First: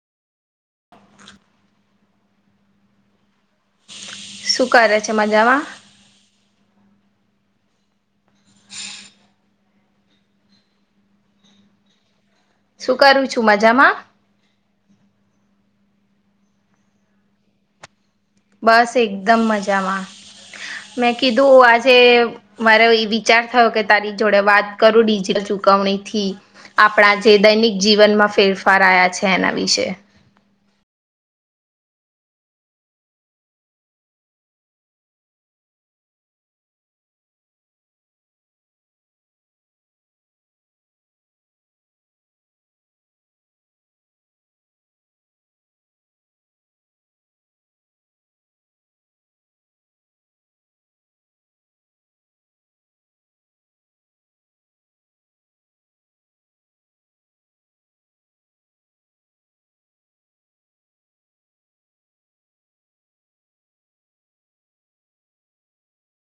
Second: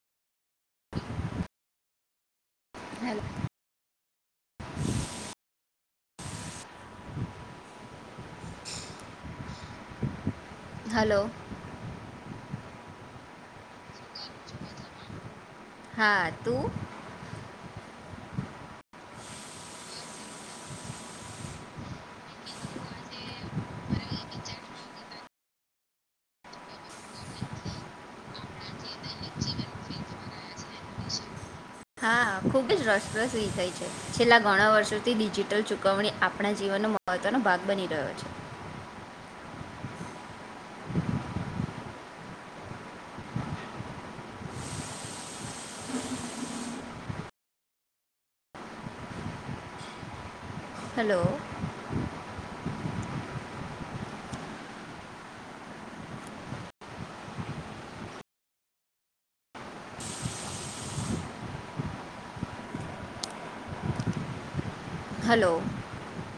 હાલ. શું કરે છે? મજામાં. હાલો શું કરું છું? મજામાં. હા, તુ? બસ એકદમ મજામાં મેં કીધું આજે મારો એ વિચાર થયો કે તારી જોડે વાત કરું ડિજિટલ ચુકવણી થી આપણા જે દૈનિક જીવનમાં ફેરફાર આયા છે એના વિશે. હા, ખુબ જ રસપ્રસ વિષય છે છેલ્લા ઘણા વર્ષોથી ડિજિટલ ચુકવણી આપણા જીવનનો મહત્વનો ભાગ બની ગયો છે. હેલો. હલો.